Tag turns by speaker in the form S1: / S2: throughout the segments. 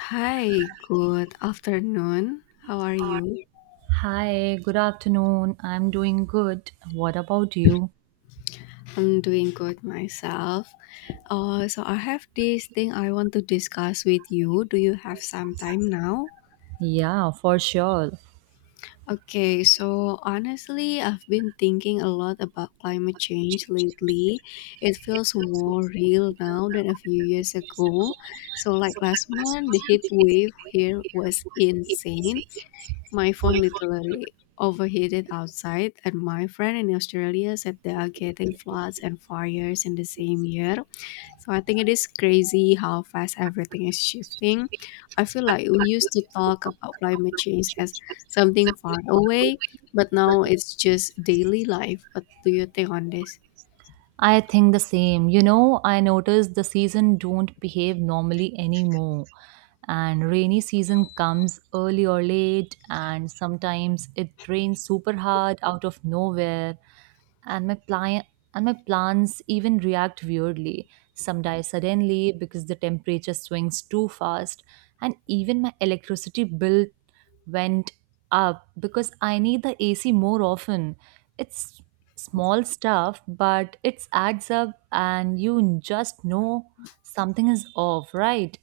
S1: Hi, good afternoon. How are you?
S2: Hi, good afternoon. I'm doing good. What about you?
S1: I'm doing good myself. So I have this thing I want to discuss with you. Do you have some time now?
S2: Yeah, for sure.
S1: Okay, so honestly, I've been thinking a lot about climate change lately. It feels more real now than a few years ago. So, like last month, the heat wave here was insane. My phone literally overheated outside, and my friend in Australia said they are getting floods and fires in the same year. So I think it is crazy how fast everything is shifting. I feel like we used to talk about climate change as something far away, but now it's just daily life. What do you think on this?
S2: I think the same. You know, I noticed the season don't behave normally anymore. And rainy season comes early or late, and sometimes it rains super hard out of nowhere, and my plants even react weirdly. Some die suddenly because the temperature swings too fast, and even my electricity bill went up because I need the AC more often. It's small stuff, but it adds up and you just know something is off, right?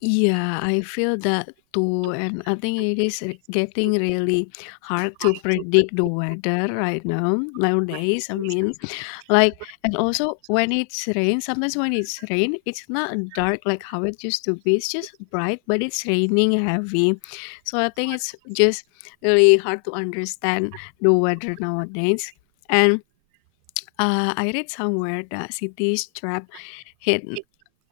S1: Yeah, I feel that too, and I think getting really hard to predict the weather right now nowadays. Like and also when it's rain, sometimes when it's rain, it's not dark like how it used to be. It's just bright, but it's raining heavy. So I think it's just really hard to understand the weather nowadays. And I read somewhere that cities trap heat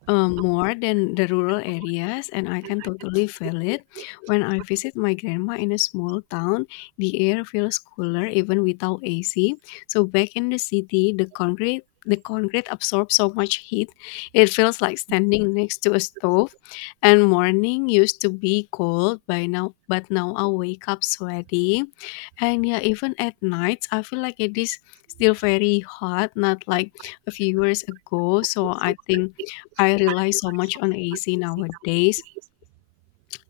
S1: more than the rural areas, and I can totally feel it. When I visit my grandma in a small town, the air feels cooler even without AC. So back in the city, the concrete absorbs so much heat. It feels like standing next to a stove, and morning used to be cold by now, but now I wake up sweaty. And yeah, even at nights I feel like it is still very hot, not like a few years ago. So I think I rely so much on AC nowadays.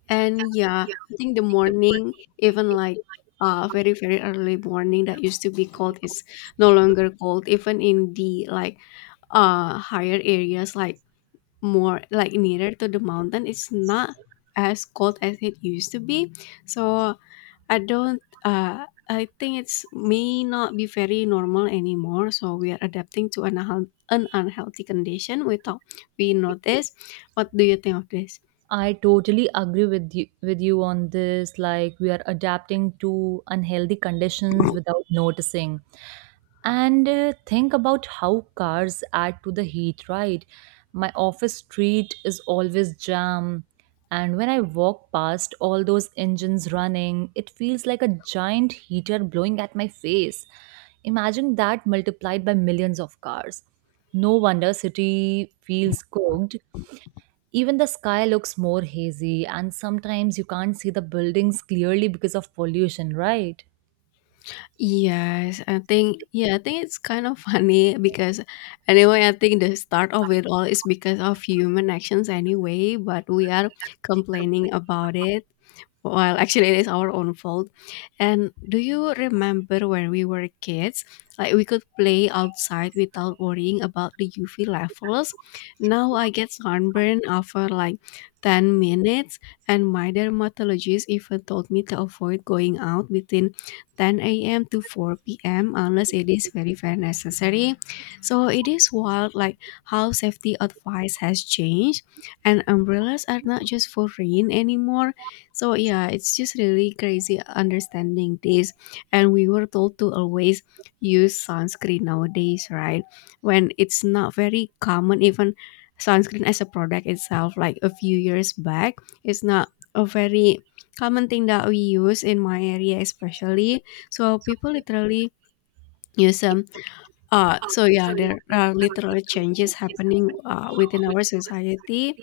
S1: And yeah, I think the morning, even like very, very early morning that used to be cold is no longer cold, even in the higher areas, like more like nearer to the mountain, it's not as cold as it used to be. So I think it's may not be very normal anymore. So we are adapting to an unhealthy condition without we notice. What do you think of this?
S2: I totally agree with you on this. Like, we are adapting to unhealthy conditions without noticing. And think about how cars add to the heat, right? My office street is always jam, and when I walk past all those engines running, it feels like a giant heater blowing at my face. Imagine that multiplied by millions of cars. No wonder city feels cooked. Even the sky looks more hazy, and sometimes you can't see the buildings clearly because of pollution, right?
S1: I think it's kind of funny because anyway, I think the start of it all is because of human actions anyway, but we are complaining about it. Well, actually, it is our own fault. And do you remember when we were kids? Like, we could play outside without worrying about the UV levels. Now I get sunburn after like 10 minutes, and my dermatologist even told me to avoid going out within 10 a.m. to 4 p.m. unless it is very, very necessary. So it is wild like how safety advice has changed, and umbrellas are not just for rain anymore. So yeah, it's just really crazy understanding this. And we were told to always use sunscreen nowadays, right? When it's not very common, even sunscreen as a product itself, like a few years back, it's not a very common thing that we use in my area especially, so people literally use them. So yeah, there are literally changes happening within our society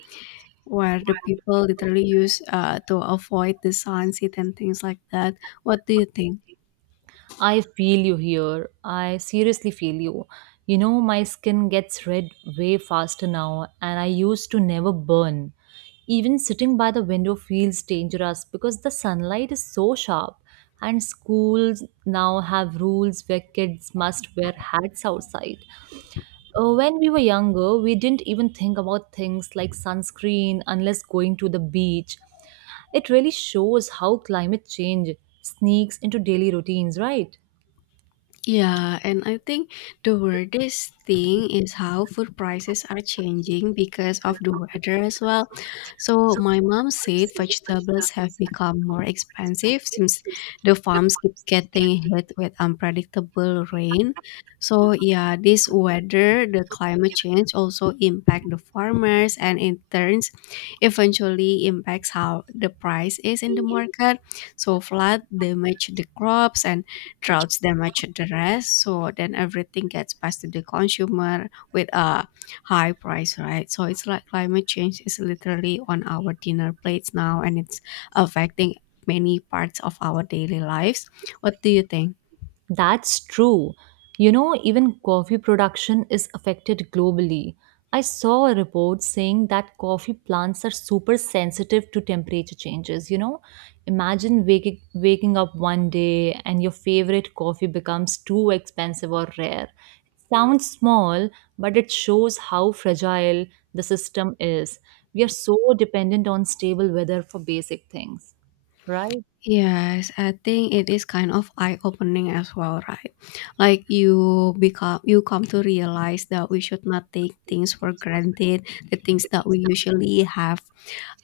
S1: where the people literally use to avoid the sunset and things like that. What do you think?
S2: I feel you here. I seriously feel you. You know, my skin gets red way faster now, and I used to never burn. Even sitting by the window feels dangerous because the sunlight is so sharp, and schools now have rules where kids must wear hats outside. When we were younger, we didn't even think about things like sunscreen unless going to the beach. It really shows how climate change sneaks into daily routines, right?
S1: Yeah, and I think the weirdest thing is how food prices are changing because of the weather as well. So my mom said vegetables have become more expensive since the farms keep getting hit with unpredictable rain. So yeah, this weather, the climate change also impact the farmers and in turns eventually impacts how the price is in the market. So flood damage the crops and droughts damage the rest, so then everything gets passed to the consumer with a high price, right? So it's like climate change is literally on our dinner plates now, and it's affecting many parts of our daily lives. What do you think?
S2: That's true. You know, even coffee production is affected globally. I saw a report saying that coffee plants are super sensitive to temperature changes. You know, imagine waking up one day and your favorite coffee becomes too expensive or rare. It sounds small, but it shows how fragile the system is. We are so dependent on stable weather for basic things, right?
S1: Yes, I think it is kind of eye-opening as well, right? Like you come to realize that we should not take things for granted, the things that we usually have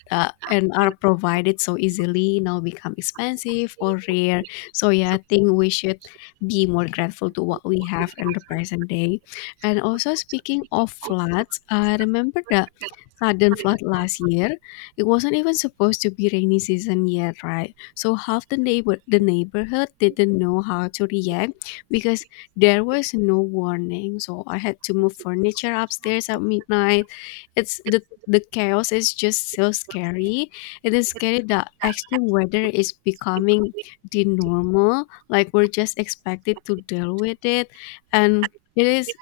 S1: and are provided so easily now become expensive or rare. So yeah, I think we should be more grateful to what we have in the present day. And also speaking of floods, I remember the sudden flood last year. It wasn't even supposed to be rainy season yet, right? So half the neighborhood didn't know how to react because there was no warning. So I had to move furniture upstairs at midnight. It's The chaos is just so scary. It is scary that extreme weather is becoming the normal. Like we're just expected to deal with it, and it is.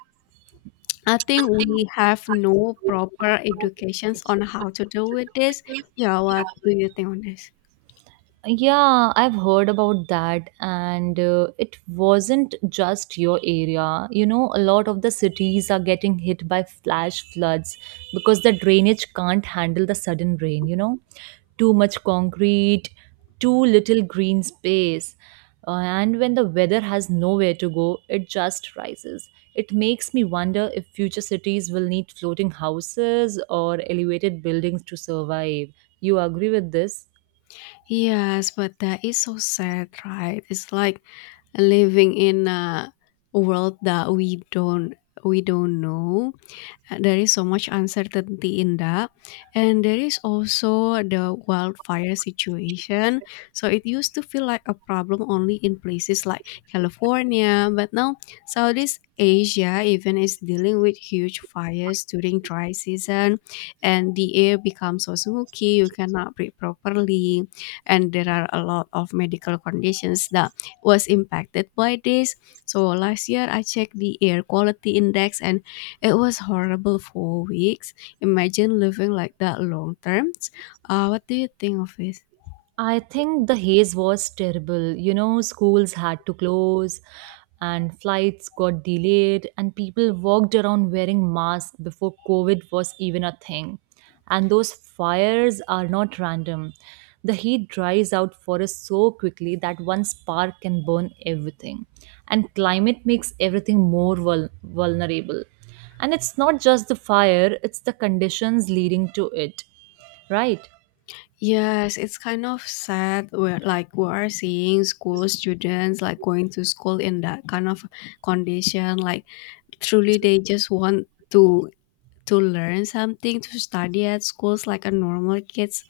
S1: I think we have no proper educations on how to deal with this. Yeah, what do you think on this?
S2: Yeah, I've heard about that, and it wasn't just your area. You know, a lot of the cities are getting hit by flash floods because the drainage can't handle the sudden rain, you know, too much concrete, too little green space. And when the weather has nowhere to go, it just rises. It makes me wonder if future cities will need floating houses or elevated buildings to survive. You agree with this?
S1: Yes, but that is so sad, right? It's like living in a world that we don't know. There is so much uncertainty in that. And there is also the wildfire situation. So it used to feel like a problem only in places like California, but now Southeast Asia even is dealing with huge fires during dry season, and the air becomes so smoky you cannot breathe properly, and there are a lot of medical conditions that was impacted by this. So last year I checked the air quality index, and it was horrible for weeks. Imagine living like that long terms. What do you think of it?
S2: I think the haze was terrible. You know, schools had to close and flights got delayed, and people walked around wearing masks before COVID was even a thing. And those fires are not random. The heat dries out forests so quickly that one spark can burn everything. And climate makes everything more vulnerable. And it's not just the fire, it's the conditions leading to it, right?
S1: Yes, it's kind of sad. We are seeing school students like going to school in that kind of condition. Like truly, they just want to learn something, to study at schools like a normal kids,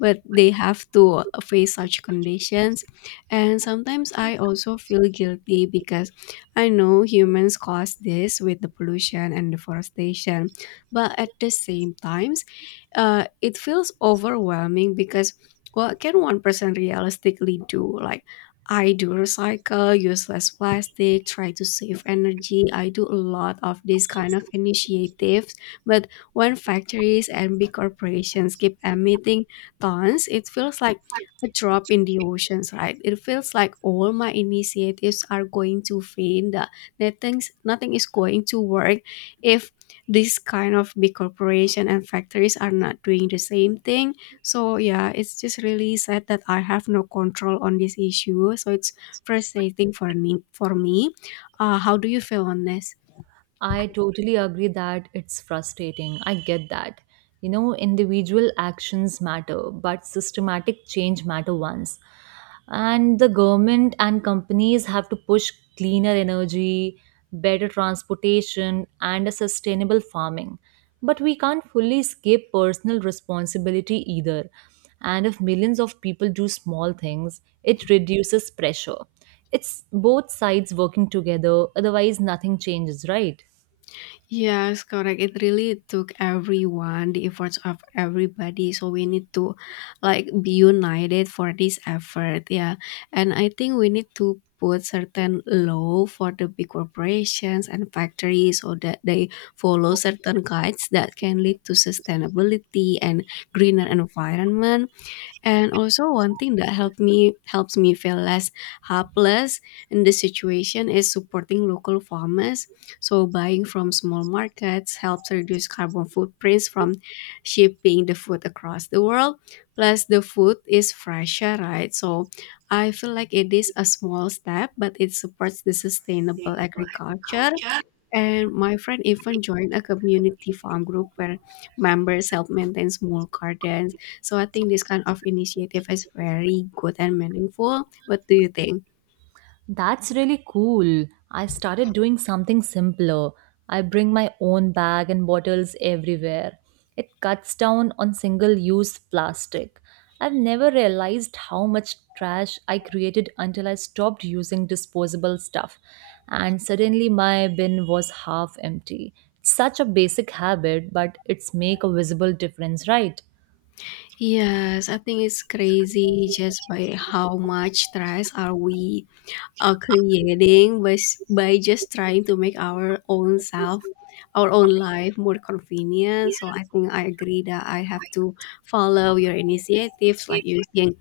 S1: but they have to face such conditions. And sometimes I also feel guilty because I know humans cause this with the pollution and deforestation, but at the same times, it feels overwhelming because what can one person realistically do? Like I do recycle, use less plastic, try to save energy. I do a lot of these kind of initiatives, but when factories and big corporations keep emitting tons, it feels like a drop in the oceans, right? It feels like all my initiatives are going to vain. That nothing, nothing is going to work if this kind of big corporation and factories are not doing the same thing. So yeah, it's just really sad that I have no control on this issue. So it's frustrating for me. How do you feel on this?
S2: I totally agree that it's frustrating. I get that. You know, individual actions matter, but systematic change matter once. And the government and companies have to push cleaner energy, better transportation, and a sustainable farming. But we can't fully escape personal responsibility either. And if millions of people do small things, it reduces pressure. It's both sides working together, otherwise, nothing changes, right?
S1: Yes, correct. It really took everyone, the efforts of everybody. So we need to like be united for this effort. Yeah. And I think we need to put certain law for the big corporations and factories so that they follow certain guides that can lead to sustainability and greener environment. And also, one thing that helped me helps me feel less helpless in this situation is supporting local farmers. So buying from small markets helps reduce carbon footprints from shipping the food across the world. Plus the food is fresher, right? So I feel like it is a small step, but it supports the sustainable agriculture. And my friend even joined a community farm group where members help maintain small gardens. So I think this kind of initiative is very good and meaningful. What do you think?
S2: That's really cool. I started doing something simpler. I bring my own bag and bottles everywhere. It cuts down on single use plastic. I've never realized how much trash I created until I stopped using disposable stuff, and suddenly my bin was half empty. Such a basic habit, but it's make a visible difference, right?
S1: Yes, I think it's crazy just by how much stress are we creating by, by just trying to make our own life more convenient. So I think I agree that I have to follow your initiatives, like using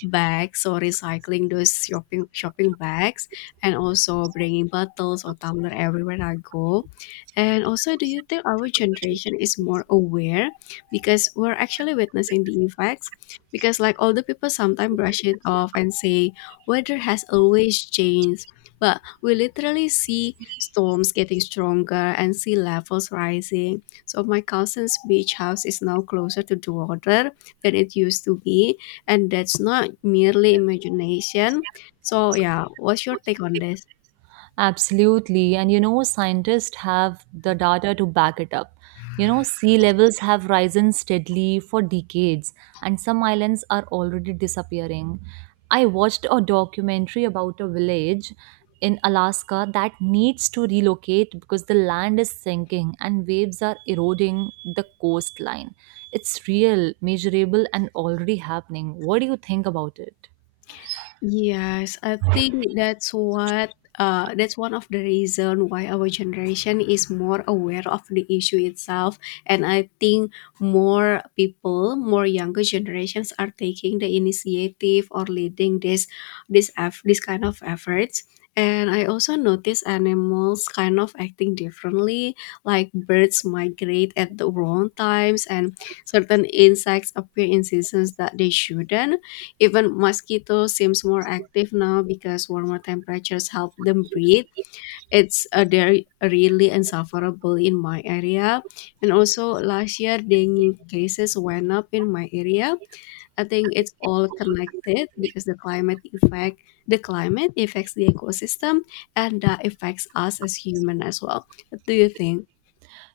S1: bags or recycling those shopping bags, and also bringing bottles or tumbler everywhere I go. And also, do you think our generation is more aware because we're actually witnessing the effects? Because like older people sometimes brush it off and say weather has always changed, but we literally see storms getting stronger and sea levels rising. So my cousin's beach house is now closer to the water than it used to be, and that's not merely imagination. So yeah, what's your take on this?
S2: Absolutely. And you know, scientists have the data to back it up. You know, sea levels have risen steadily for decades, and some islands are already disappearing. I watched a documentary about a village in Alaska that needs to relocate because the land is sinking and waves are eroding the coastline. It's real, measurable, and already happening. What do you think about it?
S1: Yes, I think that's one of the reason why our generation is more aware of the issue itself. And I think more people, more younger generations are taking the initiative or leading this kind of efforts. And I also notice animals kind of acting differently, like birds migrate at the wrong times, and certain insects appear in seasons that they shouldn't. Even mosquitoes seems more active now because warmer temperatures help them breathe. It's They're really insufferable in my area. And also last year dengue cases went up in my area. I think it's all connected because the climate affects the ecosystem, and that affects us as human as well. What do you think?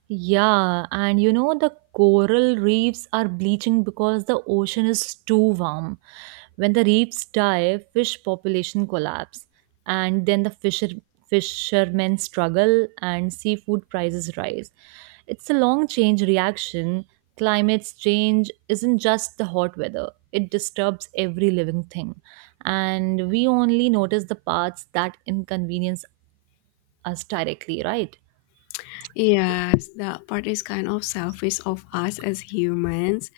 S2: Yeah, and you know, the coral reefs are bleaching because the ocean is too warm. When the reefs die, fish population collapse, and then the fishermen struggle and seafood prices rise. It's a long change reaction. Climate's change isn't just the hot weather. It disturbs every living thing. And we only notice the parts that inconvenience us directly, right?
S1: Yes, that part is kind of selfish of us as humans.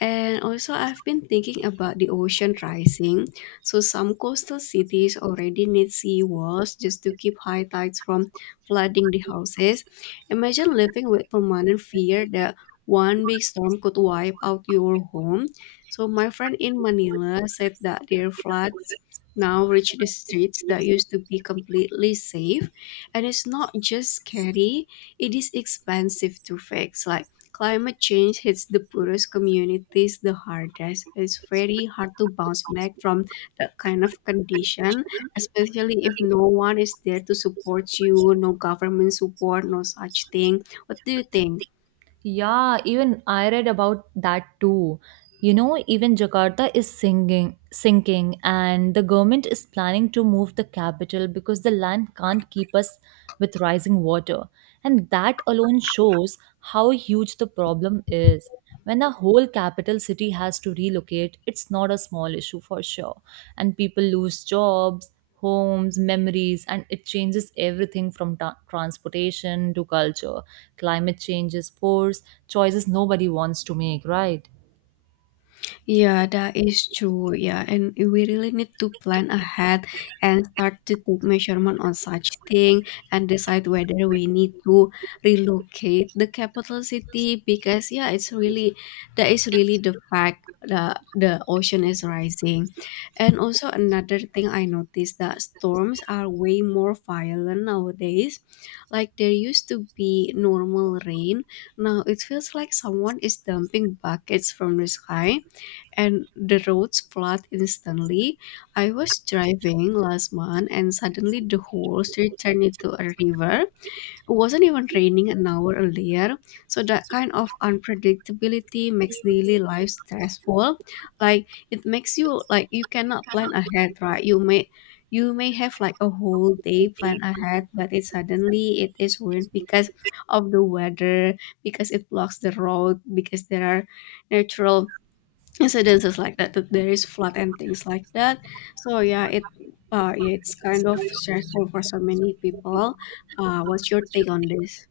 S1: And also, I've been thinking about the ocean rising. So some coastal cities already need sea walls just to keep high tides from flooding the houses. Imagine living with permanent fear that one big storm could wipe out your home. So my friend in Manila said that their floods now reach the streets that used to be completely safe. And it's not just scary, it is expensive to fix. Like, climate change hits the poorest communities the hardest. It's very hard to bounce back from that kind of condition, especially if no one is there to support you, no government support, no such thing. What do you think?
S2: Yeah, even I read about that too. You know, even Jakarta is sinking, and the government is planning to move the capital because the land can't keep us with rising water. And that alone shows how huge the problem is. When a whole capital city has to relocate, it's not a small issue for sure. And people lose jobs, homes, memories, and it changes everything from transportation to culture. Climate change is force, choices nobody wants to make, right?
S1: Yeah, that is true. Yeah, and we really need to plan ahead and start to take measurement on such thing and decide whether we need to relocate the capital city because yeah, it's really that is really the fact that the ocean is rising. And also another thing I noticed that storms are way more violent nowadays. Like there used to be normal rain. Now it feels like someone is dumping buckets from the sky and the roads flood instantly. I was driving last month and suddenly the whole street turned into a river. It wasn't even raining an hour earlier. So that kind of unpredictability makes daily life stressful. Like, it makes you, like, you cannot plan ahead, right? You may have like a whole day planned ahead, but it suddenly it is ruined because of the weather, because it blocks the road, because there are natural incidences like that, that there is flood and things like that. So yeah, it, yeah, it's kind of stressful for so many people. What's your take on this?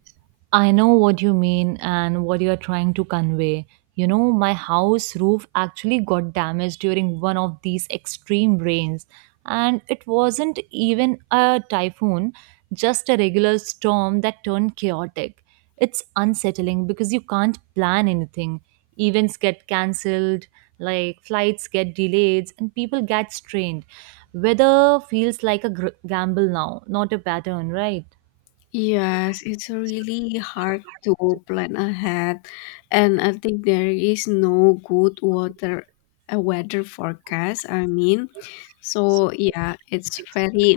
S2: I know what you mean and what you are trying to convey. You know, my house roof actually got damaged during one of these extreme rains, and it wasn't even a typhoon, just a regular storm that turned chaotic. It's unsettling because you can't plan anything. Events get cancelled, like flights get delayed, and people get strained. Weather feels like a gamble now, not a pattern, right?
S1: Yes, it's really hard to plan ahead, and I think there is no good water a weather forecast, I mean. So yeah, it's very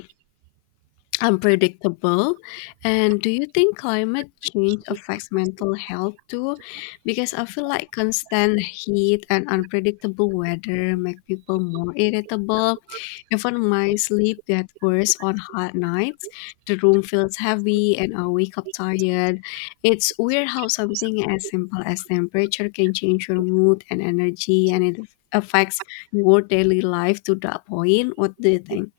S1: unpredictable. And do you think climate change affects mental health too? Because I feel like constant heat and unpredictable weather make people more irritable. Even my sleep gets worse on hot nights. The room feels heavy and I wake up tired. It's weird how something as simple as temperature can change your mood and energy, and it affects your daily life to that point. What do you think?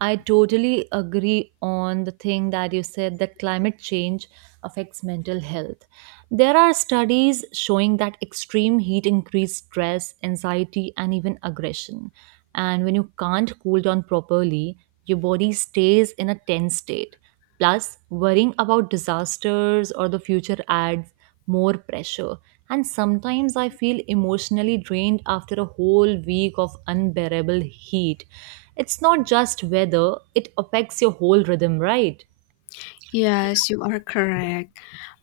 S2: I totally agree on the thing that you said that climate change affects mental health. There are studies showing that extreme heat increases stress, anxiety, and even aggression. And when you can't cool down properly, your body stays in a tense state. Plus, worrying about disasters or the future adds more pressure. And sometimes I feel emotionally drained after a whole week of unbearable heat. It's not just weather, it affects your whole rhythm, right?
S1: Yes, you are correct.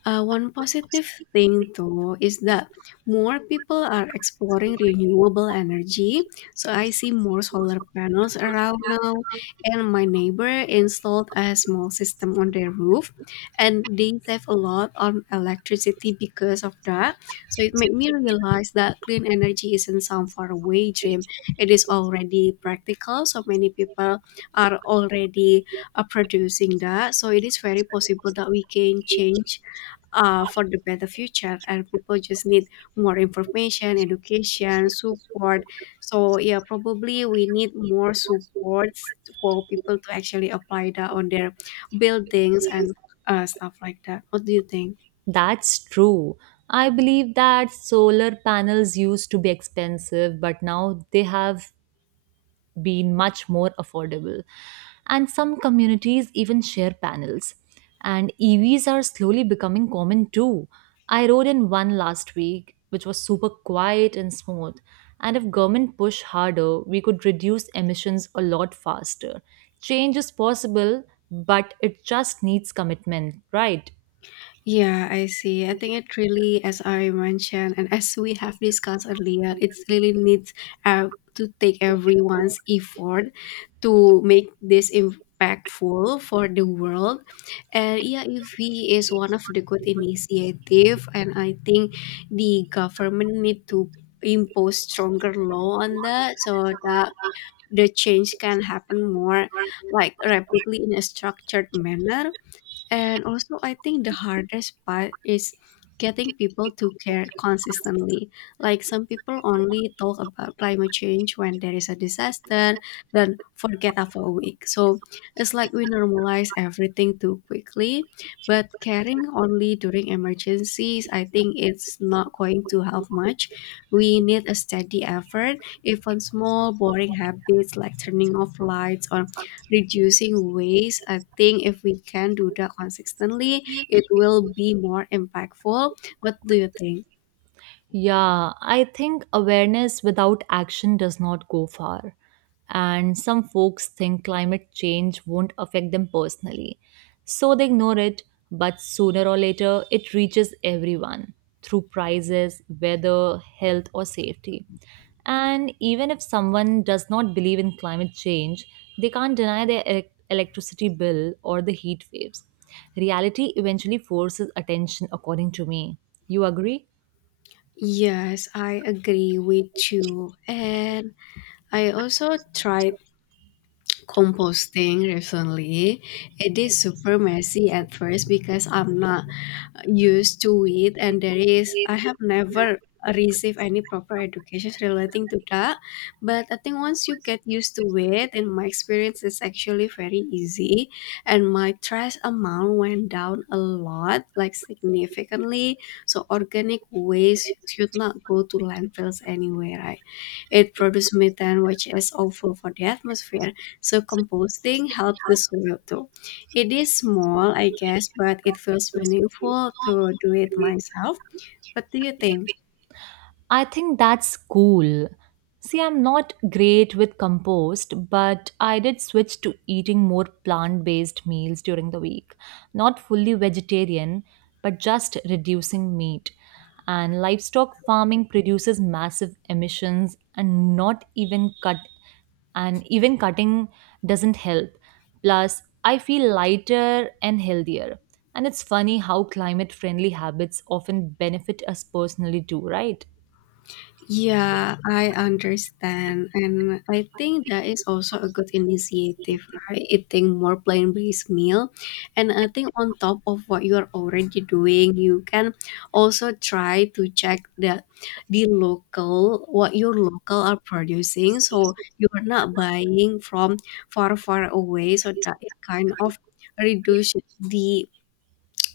S1: One positive thing, though, is that more people are exploring renewable energy. So I see more solar panels around now, and my neighbor installed a small system on their roof, and they save a lot on electricity because of that. So it made me realize that clean energy isn't some faraway dream; it is already practical. So many people are already producing that. So it is very possible that we can change, for the better future, and people just need more information, education, support. So yeah, probably we need more supports for people to actually apply that on their buildings and stuff like that. What do you think?
S2: That's true. I believe that solar panels used to be expensive, but now they have been much more affordable. And some communities even share panels. And EVs are slowly becoming common too. I rode in one last week, which was super quiet and smooth. And if government push harder, we could reduce emissions a lot faster. Change is possible, but it just needs commitment, right?
S1: Yeah, I see. I think it really, as I mentioned, and as we have discussed earlier, it really needs, to take everyone's effort to make this impactful for the world. And yeah, EIV is one of the good initiative, and I think the government need to impose stronger law on that so that the change can happen more like rapidly in a structured manner. And also, I think the hardest part is getting people to care consistently. Like, some people only talk about climate change when there is a disaster, then forget after a week. So it's like we normalize everything too quickly. But caring only during emergencies, I think it's not going to help much. We need a steady effort, even small, boring habits like turning off lights or reducing waste. I think if we can do that consistently, it will be more impactful. What do you think?
S2: Yeah, I think awareness without action does not go far. And some folks think climate change won't affect them personally. So they ignore it, but sooner or later it reaches everyone through prices, weather, health, or safety. And even if someone does not believe in climate change, they can't deny their electricity bill or the heat waves. Reality eventually forces attention, according to me. You agree?
S1: Yes, I agree with you. And I also tried composting recently. It is super messy at first because I'm not used to it, and there is, I have never received any proper education relating to that. But I think once you get used to it, in my experience, it's actually very easy, and my trash amount went down a lot, like significantly. So organic waste should not go to landfills anyway, right? It produces methane, which is awful for the atmosphere. So composting helps the soil too. It is small, I guess, but it feels meaningful to do it myself. What do you think?
S2: I think that's cool. See, I'm not great with compost, but I did switch to eating more plant based meals during the week. Not fully vegetarian, but just reducing meat. And livestock farming produces massive emissions, and even cutting doesn't help. Plus, I feel lighter and healthier. And it's funny how climate friendly habits often benefit us personally too, right?
S1: Yeah, I understand. And I think that is also a good initiative, right? Eating more plant-based meal. And I think on top of what you're already doing, you can also try to check the local, what your local are producing. So you're not buying from far, far away. So that it kind of reduce the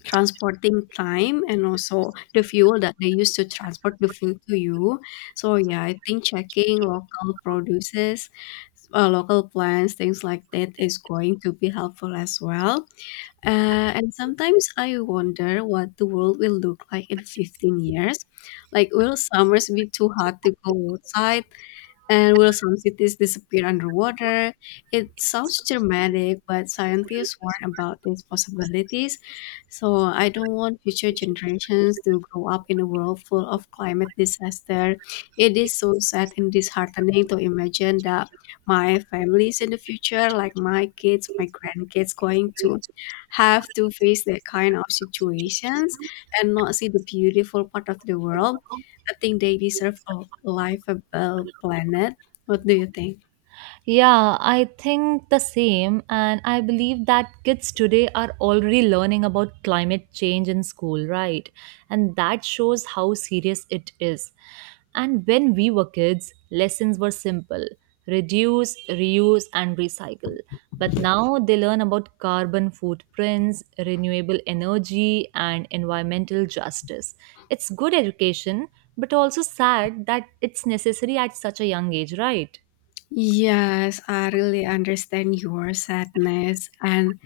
S1: transporting time and also the fuel that they use to transport the food to you. So yeah, I think checking local produces, local plants, things like that is going to be helpful as well. And sometimes I wonder what the world will look like in 15 years. Like, will summers be too hot to go outside? And will some cities disappear underwater? It sounds dramatic, but scientists warn about these possibilities. So I don't want future generations to grow up in a world full of climate disaster. It is so sad and disheartening to imagine that my families in the future, like my kids, my grandkids, going to have to face that kind of situations and not see the beautiful part of the world. I think they deserve a livable planet. What do you think?
S2: Yeah, I think the same. And I believe that kids today are already learning about climate change in school, right? And that shows how serious it is. And when we were kids, lessons were simple: reduce, reuse, and recycle. But now they learn about carbon footprints, renewable energy, and environmental justice. It's good education, but also sad that it's necessary at such a young age, right?
S1: Yes, I really understand your sadness and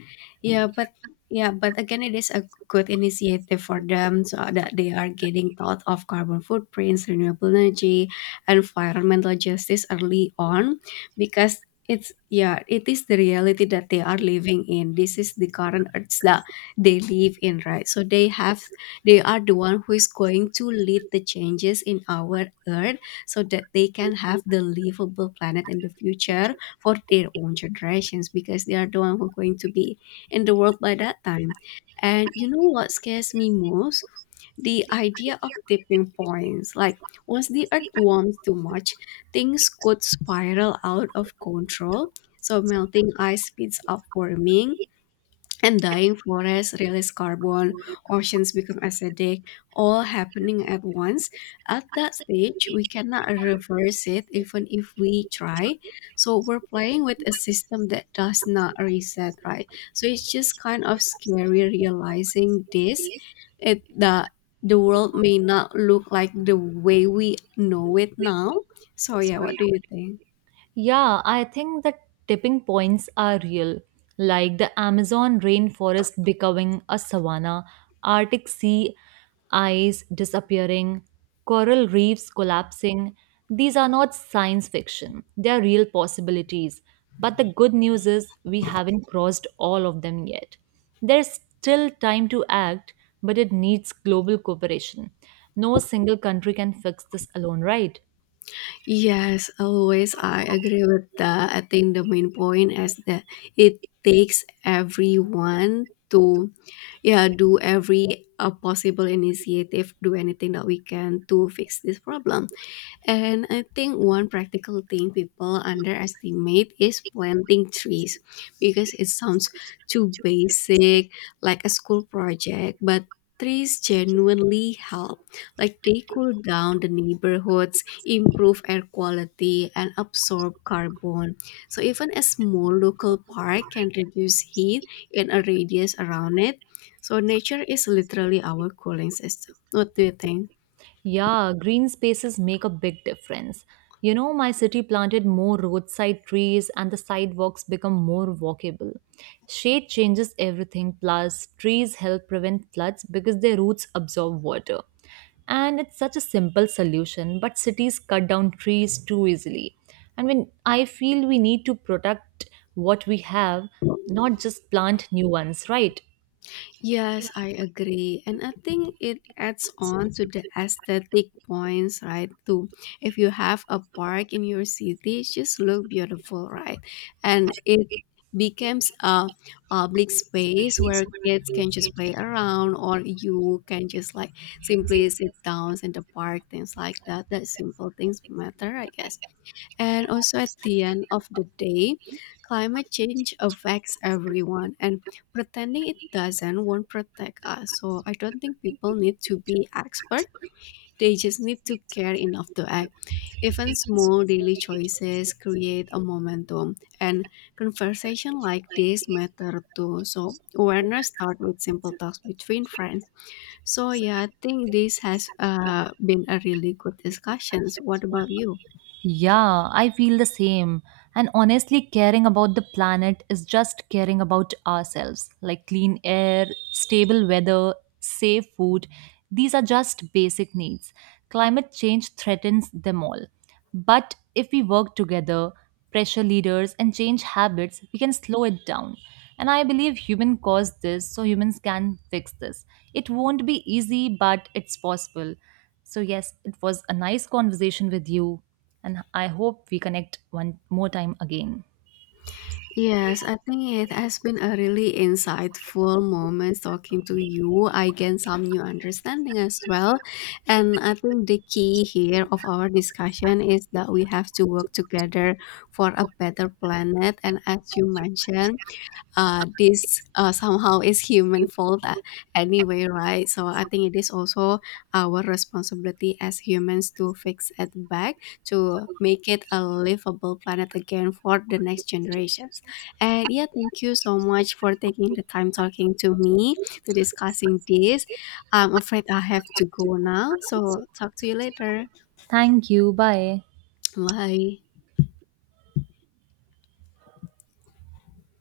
S1: yeah, but yeah, but again it is a good initiative for them so that they are getting thought of carbon footprints, renewable energy, environmental justice early on, because it's yeah, it is the reality that they are living in. This is the current earth that they live in, right? So they have, they are the one who is going to lead the changes in our earth so that they can have the livable planet in the future for their own generations, because they are the one who are going to be in the world by that time. And you know what scares me most? The idea of tipping points. Like, once the earth warms too much, things could spiral out of control. So melting ice speeds up warming and dying forests release carbon, oceans become acidic, all happening at once. At that stage, we cannot reverse it even if we try. So we're playing with a system that does not reset, right? So it's just kind of scary realizing this. It, the world may not look like the way we know it now. So yeah, what do you think?
S2: Yeah, I think the tipping points are real, like the Amazon rainforest becoming a savanna, Arctic sea ice disappearing, coral reefs collapsing. These are not science fiction, they are real possibilities. But the good news is we haven't crossed all of them yet. There's still time to act, but it needs global cooperation. No single country can fix this alone, right?
S1: Yes, always. I agree with that. I think the main point is that it takes everyone to, yeah, do every possible initiative, do anything that we can to fix this problem. And I think one practical thing people underestimate is planting trees, because it sounds too basic, like a school project, but trees genuinely help. Like, they cool down the neighborhoods, improve air quality, and absorb carbon. So even a small local park can reduce heat in a radius around it. So nature is literally our cooling system. What do you think?
S2: Yeah, green spaces make a big difference. You know, my city planted more roadside trees and the sidewalks become more walkable. Shade changes everything. Plus, trees help prevent floods because their roots absorb water. And it's such a simple solution, but cities cut down trees too easily. And when I feel we need to protect what we have, not just plant new ones, right?
S1: Yes, I agree. And I think it adds on to the aesthetic points, right? Too. If you have a park in your city, it just look beautiful, right? And it becomes a public space where kids can just play around or you can just like simply sit down in the park, things like that. That simple things matter, I guess. And also at the end of the day, climate change affects everyone, and pretending it doesn't won't protect us. So I don't think people need to be expert. They just need to care enough to act. Even small daily choices create a momentum, and conversation like this matter too. So awareness start with simple talks between friends. So yeah, I think this has, been a really good discussions. What about you?
S2: Yeah, I feel the same. And honestly, caring about the planet is just caring about ourselves. Like clean air, stable weather, safe food. These are just basic needs. Climate change threatens them all. But if we work together, pressure leaders, and change habits, we can slow it down. And I believe human caused this, so humans can fix this. It won't be easy, but it's possible. So, yes, it was a nice conversation with you. And I hope we connect one more time again.
S1: Yes, I think it has been a really insightful moment talking to you. I gained some new understanding as well. And I think the key here of our discussion is that we have to work together for a better planet. And as you mentioned, this, somehow is human fault, anyway, right? So I think it is also our responsibility as humans to fix it back to make it a livable planet again for the next generations. And yeah, thank you so much for taking the time talking to me to discussing this. I'm afraid I have to go now, so talk to you later.
S2: Thank you. Bye.
S1: Bye.